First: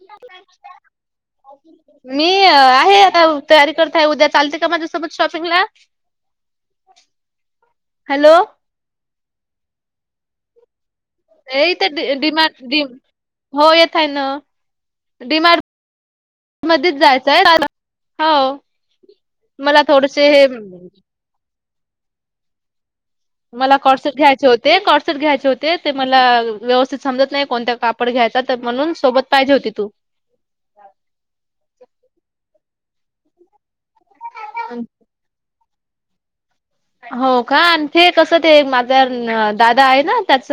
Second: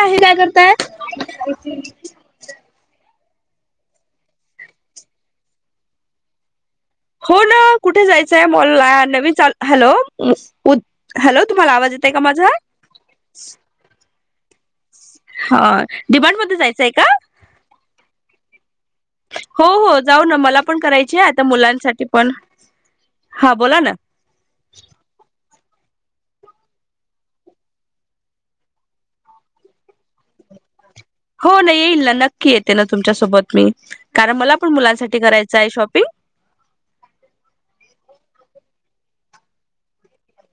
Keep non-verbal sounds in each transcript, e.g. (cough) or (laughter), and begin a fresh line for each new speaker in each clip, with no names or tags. आहे काय करताय
मी अ आहे आता तयारी करताय उद्या चालते का माझ्यासोबत शॉपिंगला.
हो ना कुठे
हॅलो
जायचंय मॉल ला नवीन चाल हॅलो ऊ... हॅलो
ए
तुम्हाला
इथे
आवाज येतय का माझा.
डिमार्ट डि
हा
डीमार
डिमांड मध्ये
मध्येच
का
जायचंय क हो.
हो
मला
हो जाऊ
थोडेसे
ना
हे
मला पण करायची आहे आता मुलांसाठी पण. हा
मला
बोला ना
कोट सेट घ्यायचे होते कॉट सेट घ्यायचे होते. ते ते मला व्यवस्थित समजत नाही कोणत्या कापड घ्यायचा तर म्हणून सोबत पाहिजे होती तू.
हो ना येईल ना नक्की येते ना तुमच्यासोबत मी. कारण मला पण मुलांसाठी करायचं आहे शॉपिंग.
हो का आणि ते कस ते माझा दादा आहे ना त्याच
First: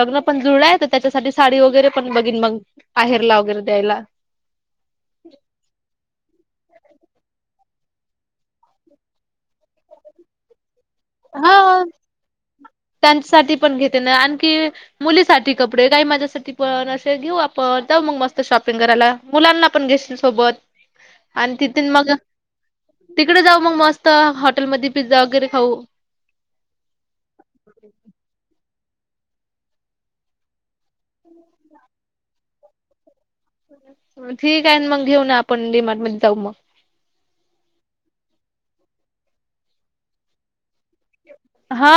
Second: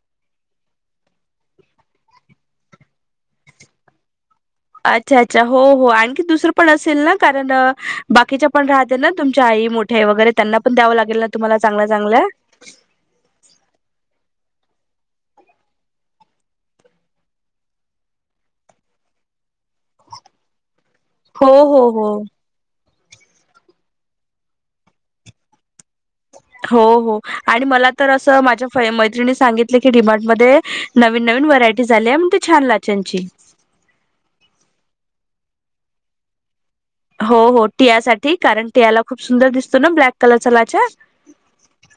लग्न पण जुळलय तर त्याच्यासाठी साडी वगैरे पण बघिन मग माहेरला वगैरे द्यायला.
अच्छा अच्छा हो हो आणखी दुसरं पण असेल ना कारण अ बाकीच्या पण राहते ना तुमच्या आई मोठ्या आई वगैरे त्यांना पण द्यावं लागेल ना
हा
तुम्हाला चांगल्या चांगल्या
त्यांसाठी पण घेते ना आणखी मुलीसाठी कपडे काही माझ्यासाठी पण असे घेऊ आपण जाऊ मग मस्त शॉपिंग करायला मुलानला पण घेशील सोबत
हो
आणि तिथ
हो
मग
हो
तिकडे जाऊ मग मस्त हॉटेलमध्ये पिझ्झा वगैरे खाऊ.
हो हो आणि मला तर असं माझ्या होय मैत्रिणी सांगितले की डिमार्टमध्ये नवीन नवीन व्हरायटीज आल्या म्हणे छान लाचांची
ठीक आहे मग घेऊन आपण डीमार्ट मध्ये जाऊ मग.
हो हो टियासाठी कारण टियाला खूप सुंदर दिसतो ना ब्लॅक कलरचा लाच्या.
हा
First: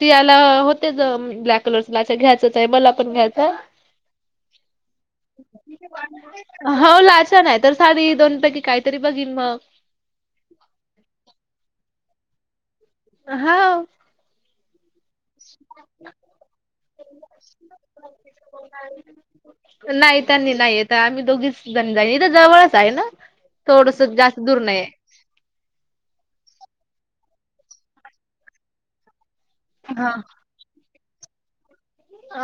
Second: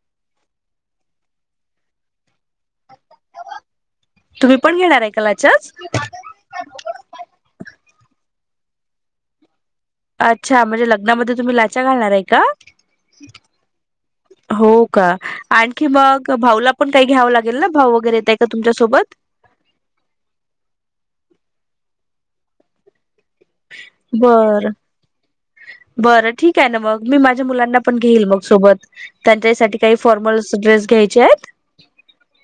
ती याला होतेच ब्लॅक कलर चां लाचा घ्यायच. मला पण घ्यायचाय
तुम्ही पण घेणार आहे का लाचाच
हो लाचा नाही तर साडी दोनीपैकी काहीतरी बघिन मग
अच्छा म्हणजे लग्नामध्ये तुम्ही लाचा घालणार आहे का
हाव.
हो का आणखी मग भाऊला पण काही घ्यावं लागेल ना भाऊ वगैरे येत आहे का तुमच्यासोबत.
नाही त्यांनी नाही येत आम्ही दोघीच जण जाईल इथ जवळच आहे ना थोडस जास्त दूर
बर
नाही
बर ठीक आहे ना मग मी माझ मुलाना पण घेइल मग सोबत त्यांच्याहीसाठी काही
हा
फॉर्मल ड्रेस घ्यायचे आहेत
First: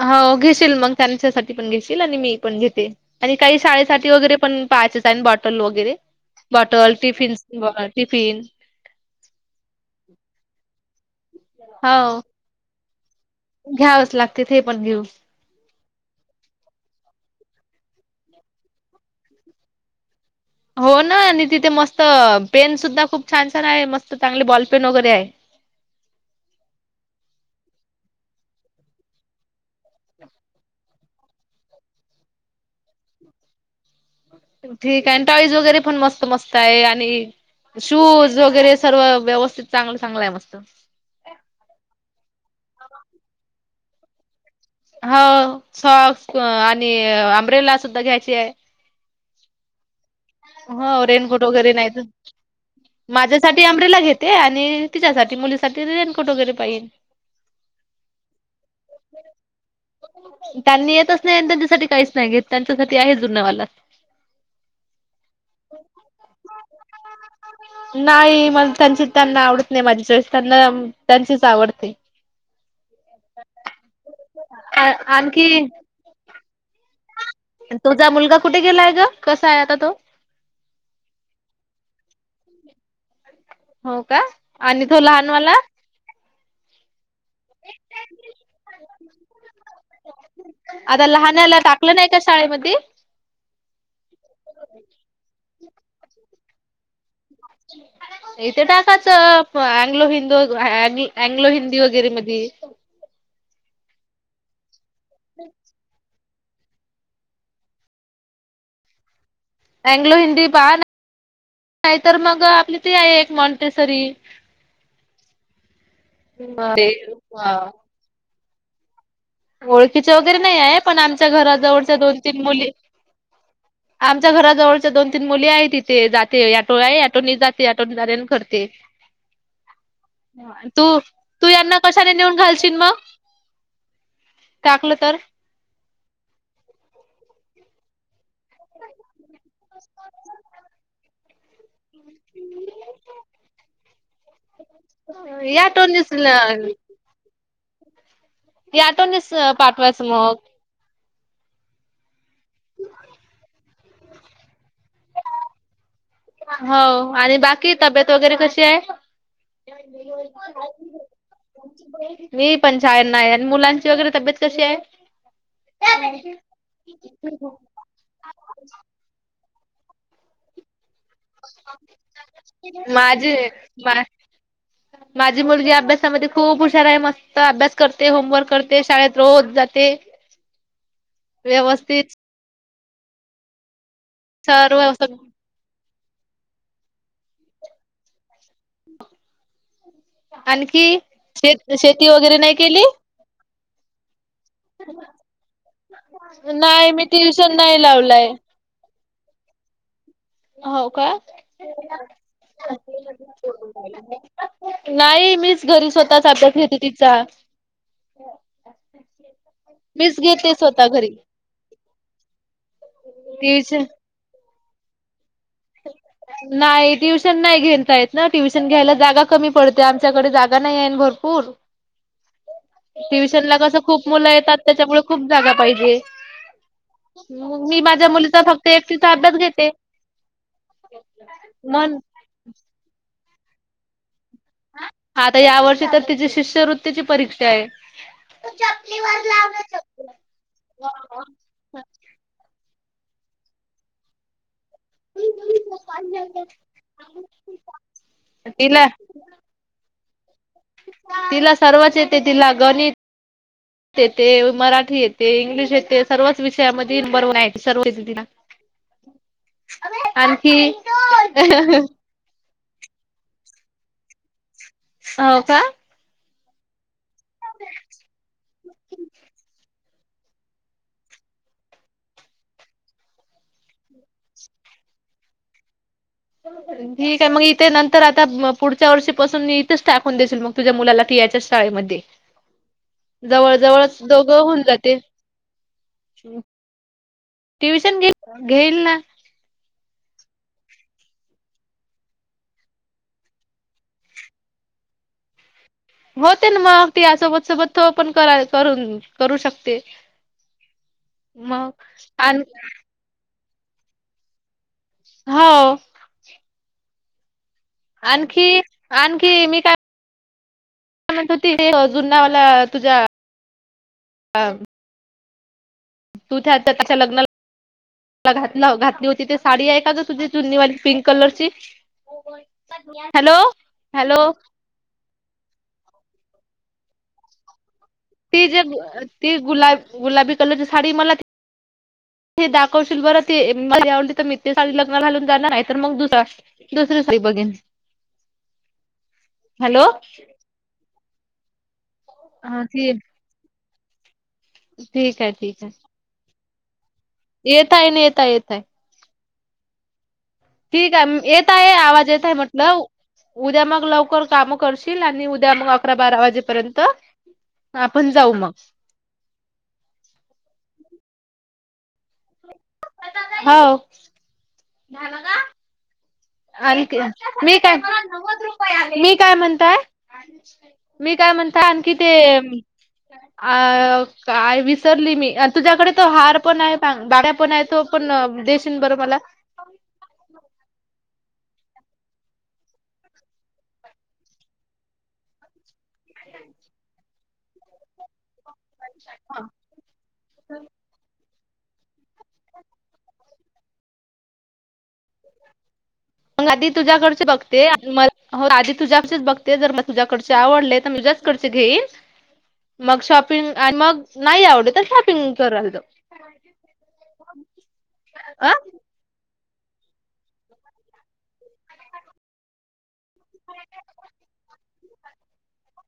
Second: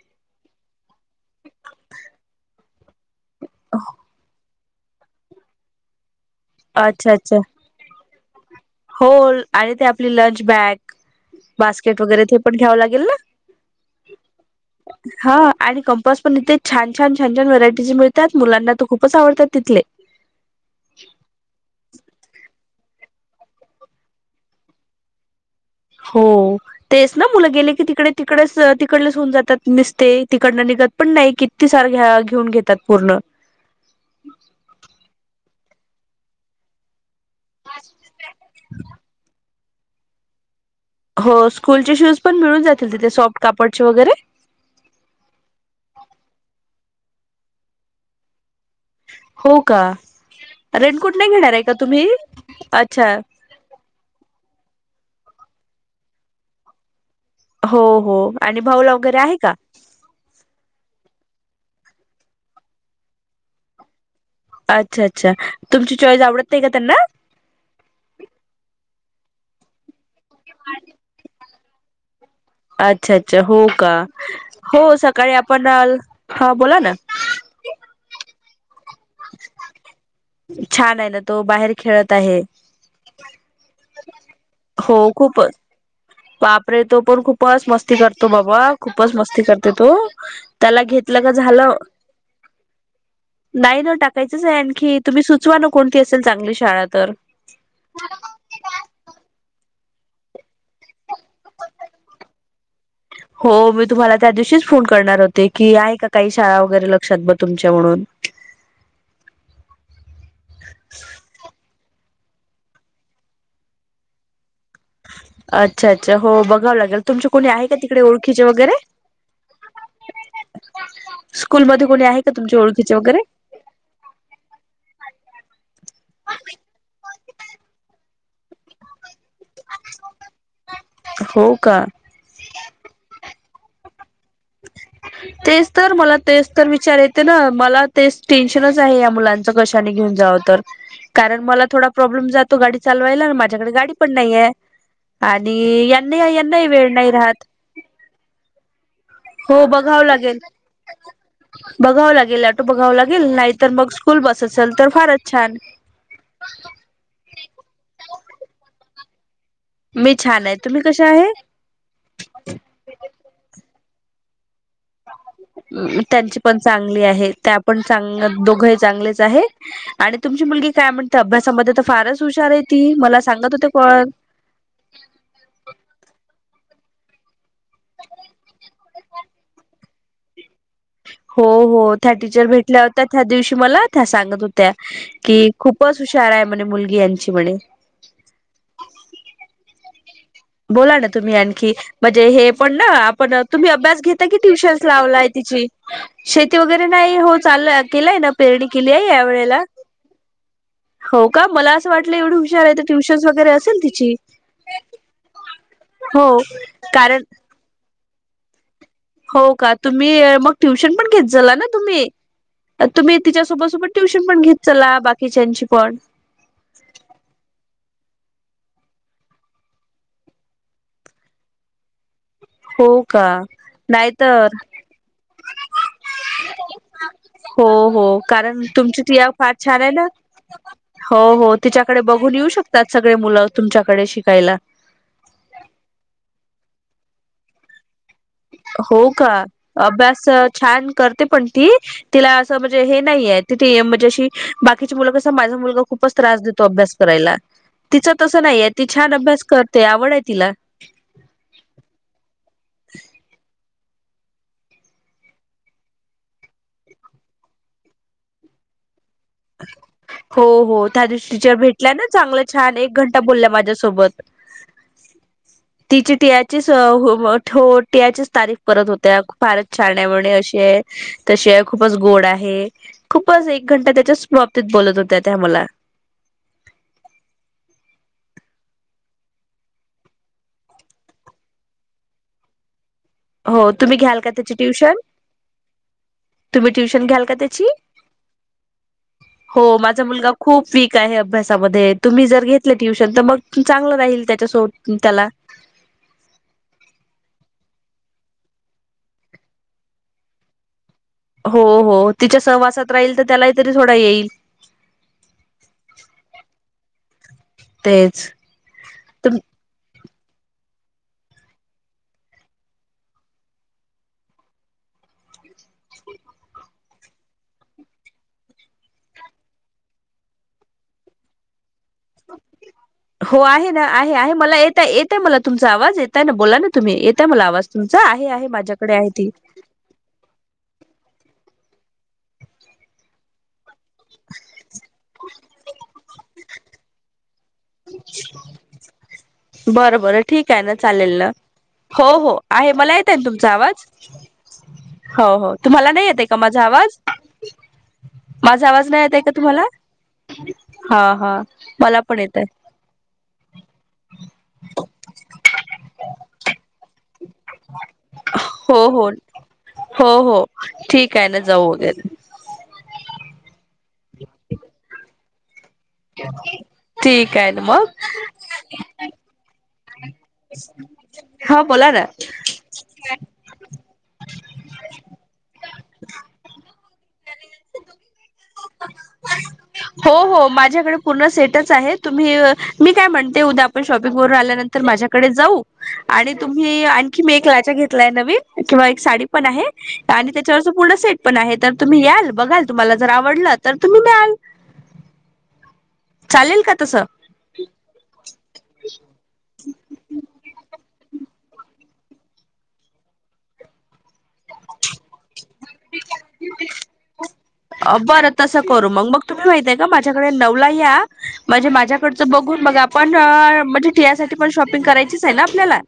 हो घेशील मग त्यांच्यासाठी पण घेशील आणि मी पण घेते. आणि काही शाळेसाठी वगैरे पण पाहायचेच आणि बॉटल वगैरे. बॉटल
अच्छा
टिफिन
अच्छा
स टिफिन
हो आणि ते आपली लंच बॅग बास्केट
हो
वगैरे ते पण घ्यावं लागेल ना.
घ्यावच लागते ते पण घेऊ.
हा आणि कंपास पण इथे छान छान छान छान व्हरायटीज मिळतात मुलांना तर खूपच आवडतात तिथले.
हो ना आणि तिथे मस्त पेन सुद्धा खूप छान छान आहे मस्त चांगले बॉल पेन वगैरे आहे
हो तेच ना मुलं गेले की तिकडे तिकडेच तिकडच होऊन जातात निसते तिकडन पण नाही किती सार घेऊन घेतात पूर्ण
ठीक आहे टॉईज वगैरे पण मस्त मस्त आहे आणि शूज वगैरे सर्व व्यवस्थित चांगलं चांगलं आहे मस्त
हो स्कूलचे शूज पण मिळून जातील तिथे सॉफ्ट कापडचे वगैरे
हो सॉक्स आणि आंब्रेला सुद्धा घ्यायचे आहे
हो का
हो
नाही
रेनकोट
घेणार आहे
वगैरे
का
नाही तर
तुम्ही अच्छा
माझ्यासाठी अंब्रेला घेते आणि तिच्यासाठी मुलीसाठी रेनकोट वगैरे पाहील
हो हो आणि भाऊल वगैरे आहे का
त्यांनी येतच नाही त्यांच्यासाठी काहीच नाही घेत त्यांच्यासाठी आहे जुनावाला
अच्छा अच्छा तुमची चॉईस आवडत नाही का त्यांना
नाही मला त्यांची त्यांना आवडत नाही माझी चॉईस त्यांना त्यांचीच आवडते
अच्छा अच्छा हो का हो सकाळी
आणखी
आपण हा बोला ना
तुझा मुलगा कुठे गेलाय ग कसा आहे आता तो
छान आहे ना तो बाहेर खेळत आहे
हो का आणि
हो
तो लहान
खूप
वाला
बापरे तो आपण खूपच मस्ती करतो बाबा खूपच मस्ती करते तो त्याला
आता
घेतलं का
लहानला
झालं
टाकलं का शाळेमध्ये
नाही ना टाकायचंच आहे आणखी तुम्ही सुचवा ना कोणती असेल चांगली शाळा तर
इथे टाकाच अग्लो हिंदू अल अँग्लो हिंदी वगैरे मध्ये
हो मी तुम्हाला त्या दिवशीच फोन करणार होते की आहे का काही शाळा वगैरे लक्षात ब तुमच्या म्हणून
अंग्लो हिंदी पा ना तर मग आपली त आहे एक मॉन्टेसरी
अच्छा अच्छा हो बघावं लागेल तुमचे कोणी आहे का तिकडे ओळखीचे वगैरे
ओळखीच वगैरे नाही आहे पण आमच्या घरा
स्कूलमध्ये
जवळच्या
कोणी
दोन
आहे का
तीन
तुमच्या
मुली
ओळखीचे वगैरे
आमच्या घरा जवळच्या दोन तीन मुली आहेत तिथे जाते आटो आहे आटोणी जाते आटोे करते तू तू
हो
यांना
का
कशाने नेऊन घालशील मग टाकलं तर
तेच तर मला तेच तर विचार येते ना मला तेच टेन्शनच आहे या मुलांच कशाने घेऊन जावं तर कारण मला थोडा प्रॉब्लेम जातो गाडी चालवायला आणि माझ्याकडे गाडी पण नाहीय
या
आणि
ऑटोनीच
यांना यांनाही वेळ नाही राहत
या ऑटोनीच
हो बघावं
पाठवायचं मग.
लागेल बघावं लागेल ऑटो बघाव लागेल नाहीतर मग स्कूल बस असेल तर फारच छान
हो आणि बाकी तब्येत वगैरे कशी आहे
मी छान आहे तुम्ही कशा आहे
मी पण छान नाही आणि मुलांची वगैरे तब्येत कशी आहे?
त्यांची पण चांगली आहे त्या पण चांग दोघंही चांगलेच आहे आणि तुमची मुलगी काय म्हणते अभ्यासामध्ये तर फारच हुशार आहे ती मला
माझी
सांगत होते
मा
कळ
माझी मुलगी अभ्यासामध्ये खूप आहे मस्त अभ्यास करते होमवर्क करते शाळेत रोज जाते
हो हो
व्यवस्थित
त्या टीचर भेटल्या होत्या त्या दिवशी मला त्या सांगत होत्या
सर्व
की खूप पच हुशार आहे म्हणे मुलगी यांची म्हणे बोला
आणखी
ना तुम्ही आणखी
शेत शेती
म्हणजे
वगैरे
हे
नाही
पण
केली?
ना आपण तुम्ही अभ्यास घेता की ट्युशन् लाव श शेती वगैरे
मी
नाही हो
ट्युशन
चाल
नाही
केलाय ना पेरणी केली आहे या वेळेला
ह
हो का मला असं वाटलं एवढं हुशार आहे तर ट्युशन्स वगैरे असेल तिची
नाही मीच घरी स्वतःच
हो
आपल्या खेचा
कारण हो का तुम्ही मग ट्युशन पण
घरी
घेत झाला ना तुम्ही तुम्ही तिच्यासोबत सोबत ट्युशन पण घेत चला बाकी
नाही ट्युशन नाही घेनच य ना ट्युशन घ्यायला जागा कमी पडते आमच्याकडे जागा नाही आहे भरपूर
हो का
ट्युशन ला कस खूप
नाही
मुलं
तर
येतात त्याच्यामुळे खूप जागा पाहिजे.
हो
मग मी
हो
माझ्या मुलीचा
कारण
फक्त
तुमची
एकटीचा
टियाव
अभ्यास
फार
घेते.
छान आहे ना. हो हो
मन
तिच्याकडे बघून येऊ शकतात सगळे मुलं तुमच्याकडे शिक.
हाता या वर्षी तर तिची शिष्यवृत्तीची परीक्षा आहे.
हो का अभ्यास छान करते पण ती तिला असं. हे नाहीये तिथे म्हणजे अशी बाकीची मुल क अस माझा मुलगा खूपच त्रास देतो अभ्यास करायला तिचं तसं नाहीये ती
तिला
छान अभ्यास करते आवड तिला
तिला सर्वच येते तिला गणित येते मराठी येते इंग्लिश येते सर्वच विषयामध्ये ब सर्व (unintelligible)
हो
आणखी
हो त्या दिवच्या भेटल्या ना चांगलं छान एक घंटा बोलला माझ्यासोबत
हो का
ट्याचीच तारीख परत होत्या फार छाण्यामुळे अशी आहे तशी खूपच गोड आहे खूपच एक घंटा त्याच्या बाबतीत बोलत होत्या त्या मला
ठीक आहे मग इथे नंतर आता पुढच्या वर्षीपासून मी इथेच टाकून देशील मग तुझ्या मुलाला कि च्या शाळेमध्ये जवळ
हो तुम्ही
जवळच
घ्याल का
दोघं
त्याची
होऊन
ट्युशन
जाते.
तुम्ही ट्युशन घ्याल का त्याची
ट्युशन घे घेईल ना.
हो माझा मुलगा खूप वीक आहे अभ्यासामध्ये तुम्ही जर घेतलं ट्युशन तर मग चांगलं राहील त्याच्या सो त्याला
होते ना मगग ती यासोबत सोबत तो पण क करून करू शकते. (unintelligible)
हो
मग
हो तिच्या
आण
सहवासात राहील तर त्यालाही तरी थोडा येईल.
हो.
तेच
आणखी आणखी मी काय? म्हणतो ति अ जुनावाला तुझ्या तू त्या आता त्याच्या लग्नाला ला घात घातली होती ते साडी आहे का ग तुझी जुननीवाली पिंक कलरची हॅलो
हो आहे ना आहे
हॅलो
आहे मला येत येतय मला तुमचा आवाज येत. ना बोला ना तुम्ही येत मला आवाज तुमचा आहे
ती
आहे
जे
माझ्याकडे आहे
ती गुलाब गुलाबी कलरची साडी मला हे दाखवशील बरं ते मवली तर मित सा लग्न घालून जाणार आहे. तर मग दुसरा दुसरी सरी बघेन.
ह.
हॅलो
बरं बरं ठीक आहे ना चालेल ना हो हो
हा
आहे
ठी
मला येत आहे ना तुमचा आवाज
ठीक
हो हो तुम्हाला नाही येते का माझा आवाज
येेतय न येेतय येेतय.
माझा आवाज नाही येत आहे का तुम्हाला हा
आहे
हा
येत आहे
मला
आवाज
पण
येत आहे
येतय.
म्हटलं उद्या मग लवकर काम करशील आणि उद्या मग अकरा बारा वाजेपर्यंत आपण जाऊ मग
हो हो हो हो ठीक आहे ना जाऊ वगेर
हो. आणखी,
ठीक आहे
मी
ना
काय,
मग
नव्वद रु आले, मी काय म्हणताय. मी काय
हा
म्हणता
बोला
आणखी
ना
ते अ, काय विसरली मी, तुझ्याकडे तो हार पण आहे, बागड्या पण आहे तो पण देशीन बरं मला.
हो, हो, माझ्याकडे पूर्ण सेटच आहे, तुम्ही, मी काय म्हणते उद्या आपण शॉपिंग व आल्यानंतरऽऽ तर माझ्याकडे जाऊ,, आणि तुम्ही आणखी मी एक लाचा घेतऽ नवीन, किंवा एक साडी पण आहे, आणि त्याच्या पूर्ण सेटऽ पण आहे, तर तुम्ही याल, बघाल, तुम्हाला जर आवडलं तर तुम्ही न्याल.
मग
चालेल
आधी
का तसं
तुझ्याकडचे बघते, आधी तुझ्याकडच बघते, जर म तुझ्याकडचे आवडलेऽ तुझ्या च कडचे घेईन, मग शॉपिंग आणि मगऽ नाही आवडल तर शॉपिंग करलऽ
अ बरं, तसं करू मग, मगऽ तुम्ही माहितय का माझ्याकडे नवला या,, म्हणजे माझ्याकडचं बघून बऽ पण म्हणजे टीयासाठीपण शॉपिंग करायचीच आहे ना. आपल्याला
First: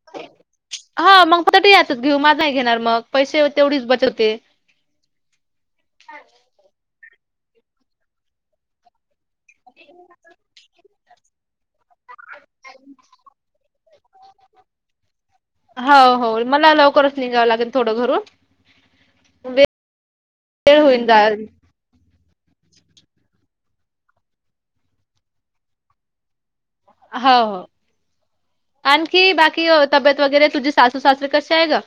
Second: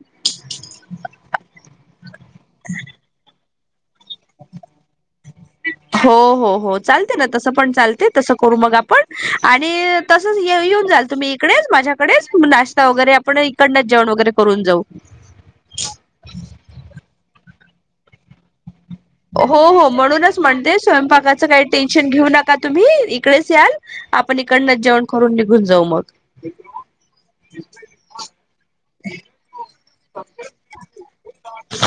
हा मग परत यातच घेऊ, माझहि घेणार मग पैसे. तेवढीच बचत होते.
हो, हो, हो चालतय ना, तस पण चालतय, तस करू मग आपण. आणि, तसच येऊन जाल तुम्ही इकडेच माझ्या इकडेच नाश्ता वगैरे आपण इकडनच जेवण वगैरे करून जाऊ.
हो हो मला लवकरच निघा. थोडं घरून
हो, हो म्हणूनच म्हणते
वेळ होईन जा
स्वयंपाकाचं काही टेन्शन घेऊ नका. का तुम्ही इकडेच याल, आपण इकडनं जेवण करून निघून जाऊ मग.
हो हो, आणखी बाकी तब्येत वगैरे,, तुझी सासू सासरे कसे आहे ग?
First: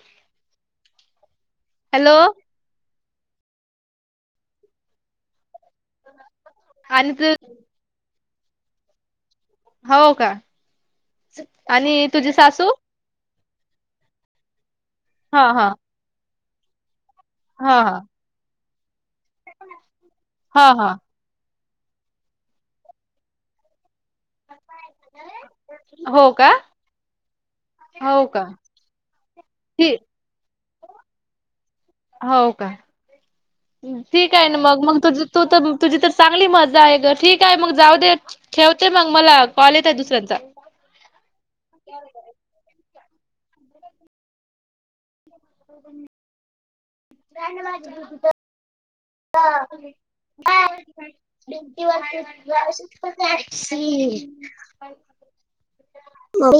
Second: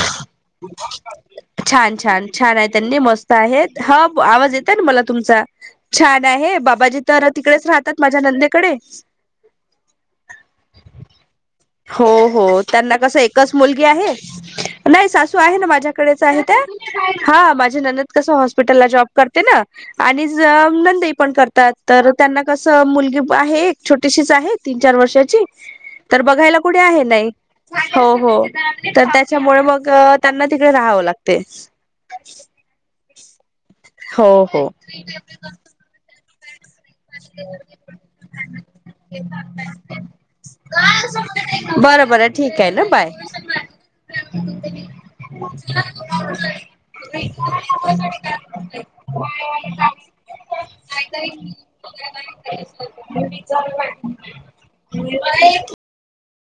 छान,
हॅलो
छान, छान आहे त्यांनी मस्त आहेत. हा, आवाज येत आहे ना मला तुमचा,, छान आहे बाबाजी
आणि
तर
तू
तिकडेच राहतात माझऽ माझ्या नंदेकडे.
हो का?
हो
आणि तुझी
हो,
सासू
त्यांना कस एकऽ कच मुलगी आहे,, नाही सासू
हा
आहे ना
हा
माझ्याकडेच आहे त्याऽ हां, माझी
हा
ननंद कस हॉस्पिटलला जॉब करते ना, आणि
हा हा हा
नंदई पण करतेऽ तर त्यांना कसं मुलगी आहे एक, छोटीशीच आहे तीन चार वर्षाचीऽ तर
हो का
बघायला कुठे आहे नाही,, हो, हो तर त्याच्यामुळे मग
ठीक
त्यांनाऽ तिकडे राहावं लागतेय.
हो का?
हो
ठीक आहे ना
हो.
मग, मग तुझ तू तर तुझी तरऽ चांगली मजा आहे ग,, ठीक आहे मग जाऊ दे,, ठेवते मग मला कॉल येत आहे दुसऱ्यांचाऽ
बर बर, ठीक आहे,, ना बाय. (inaudible)
का ड्युटी वर पणऽ (inaudible)
मला (inaudible)
म, (inaudible)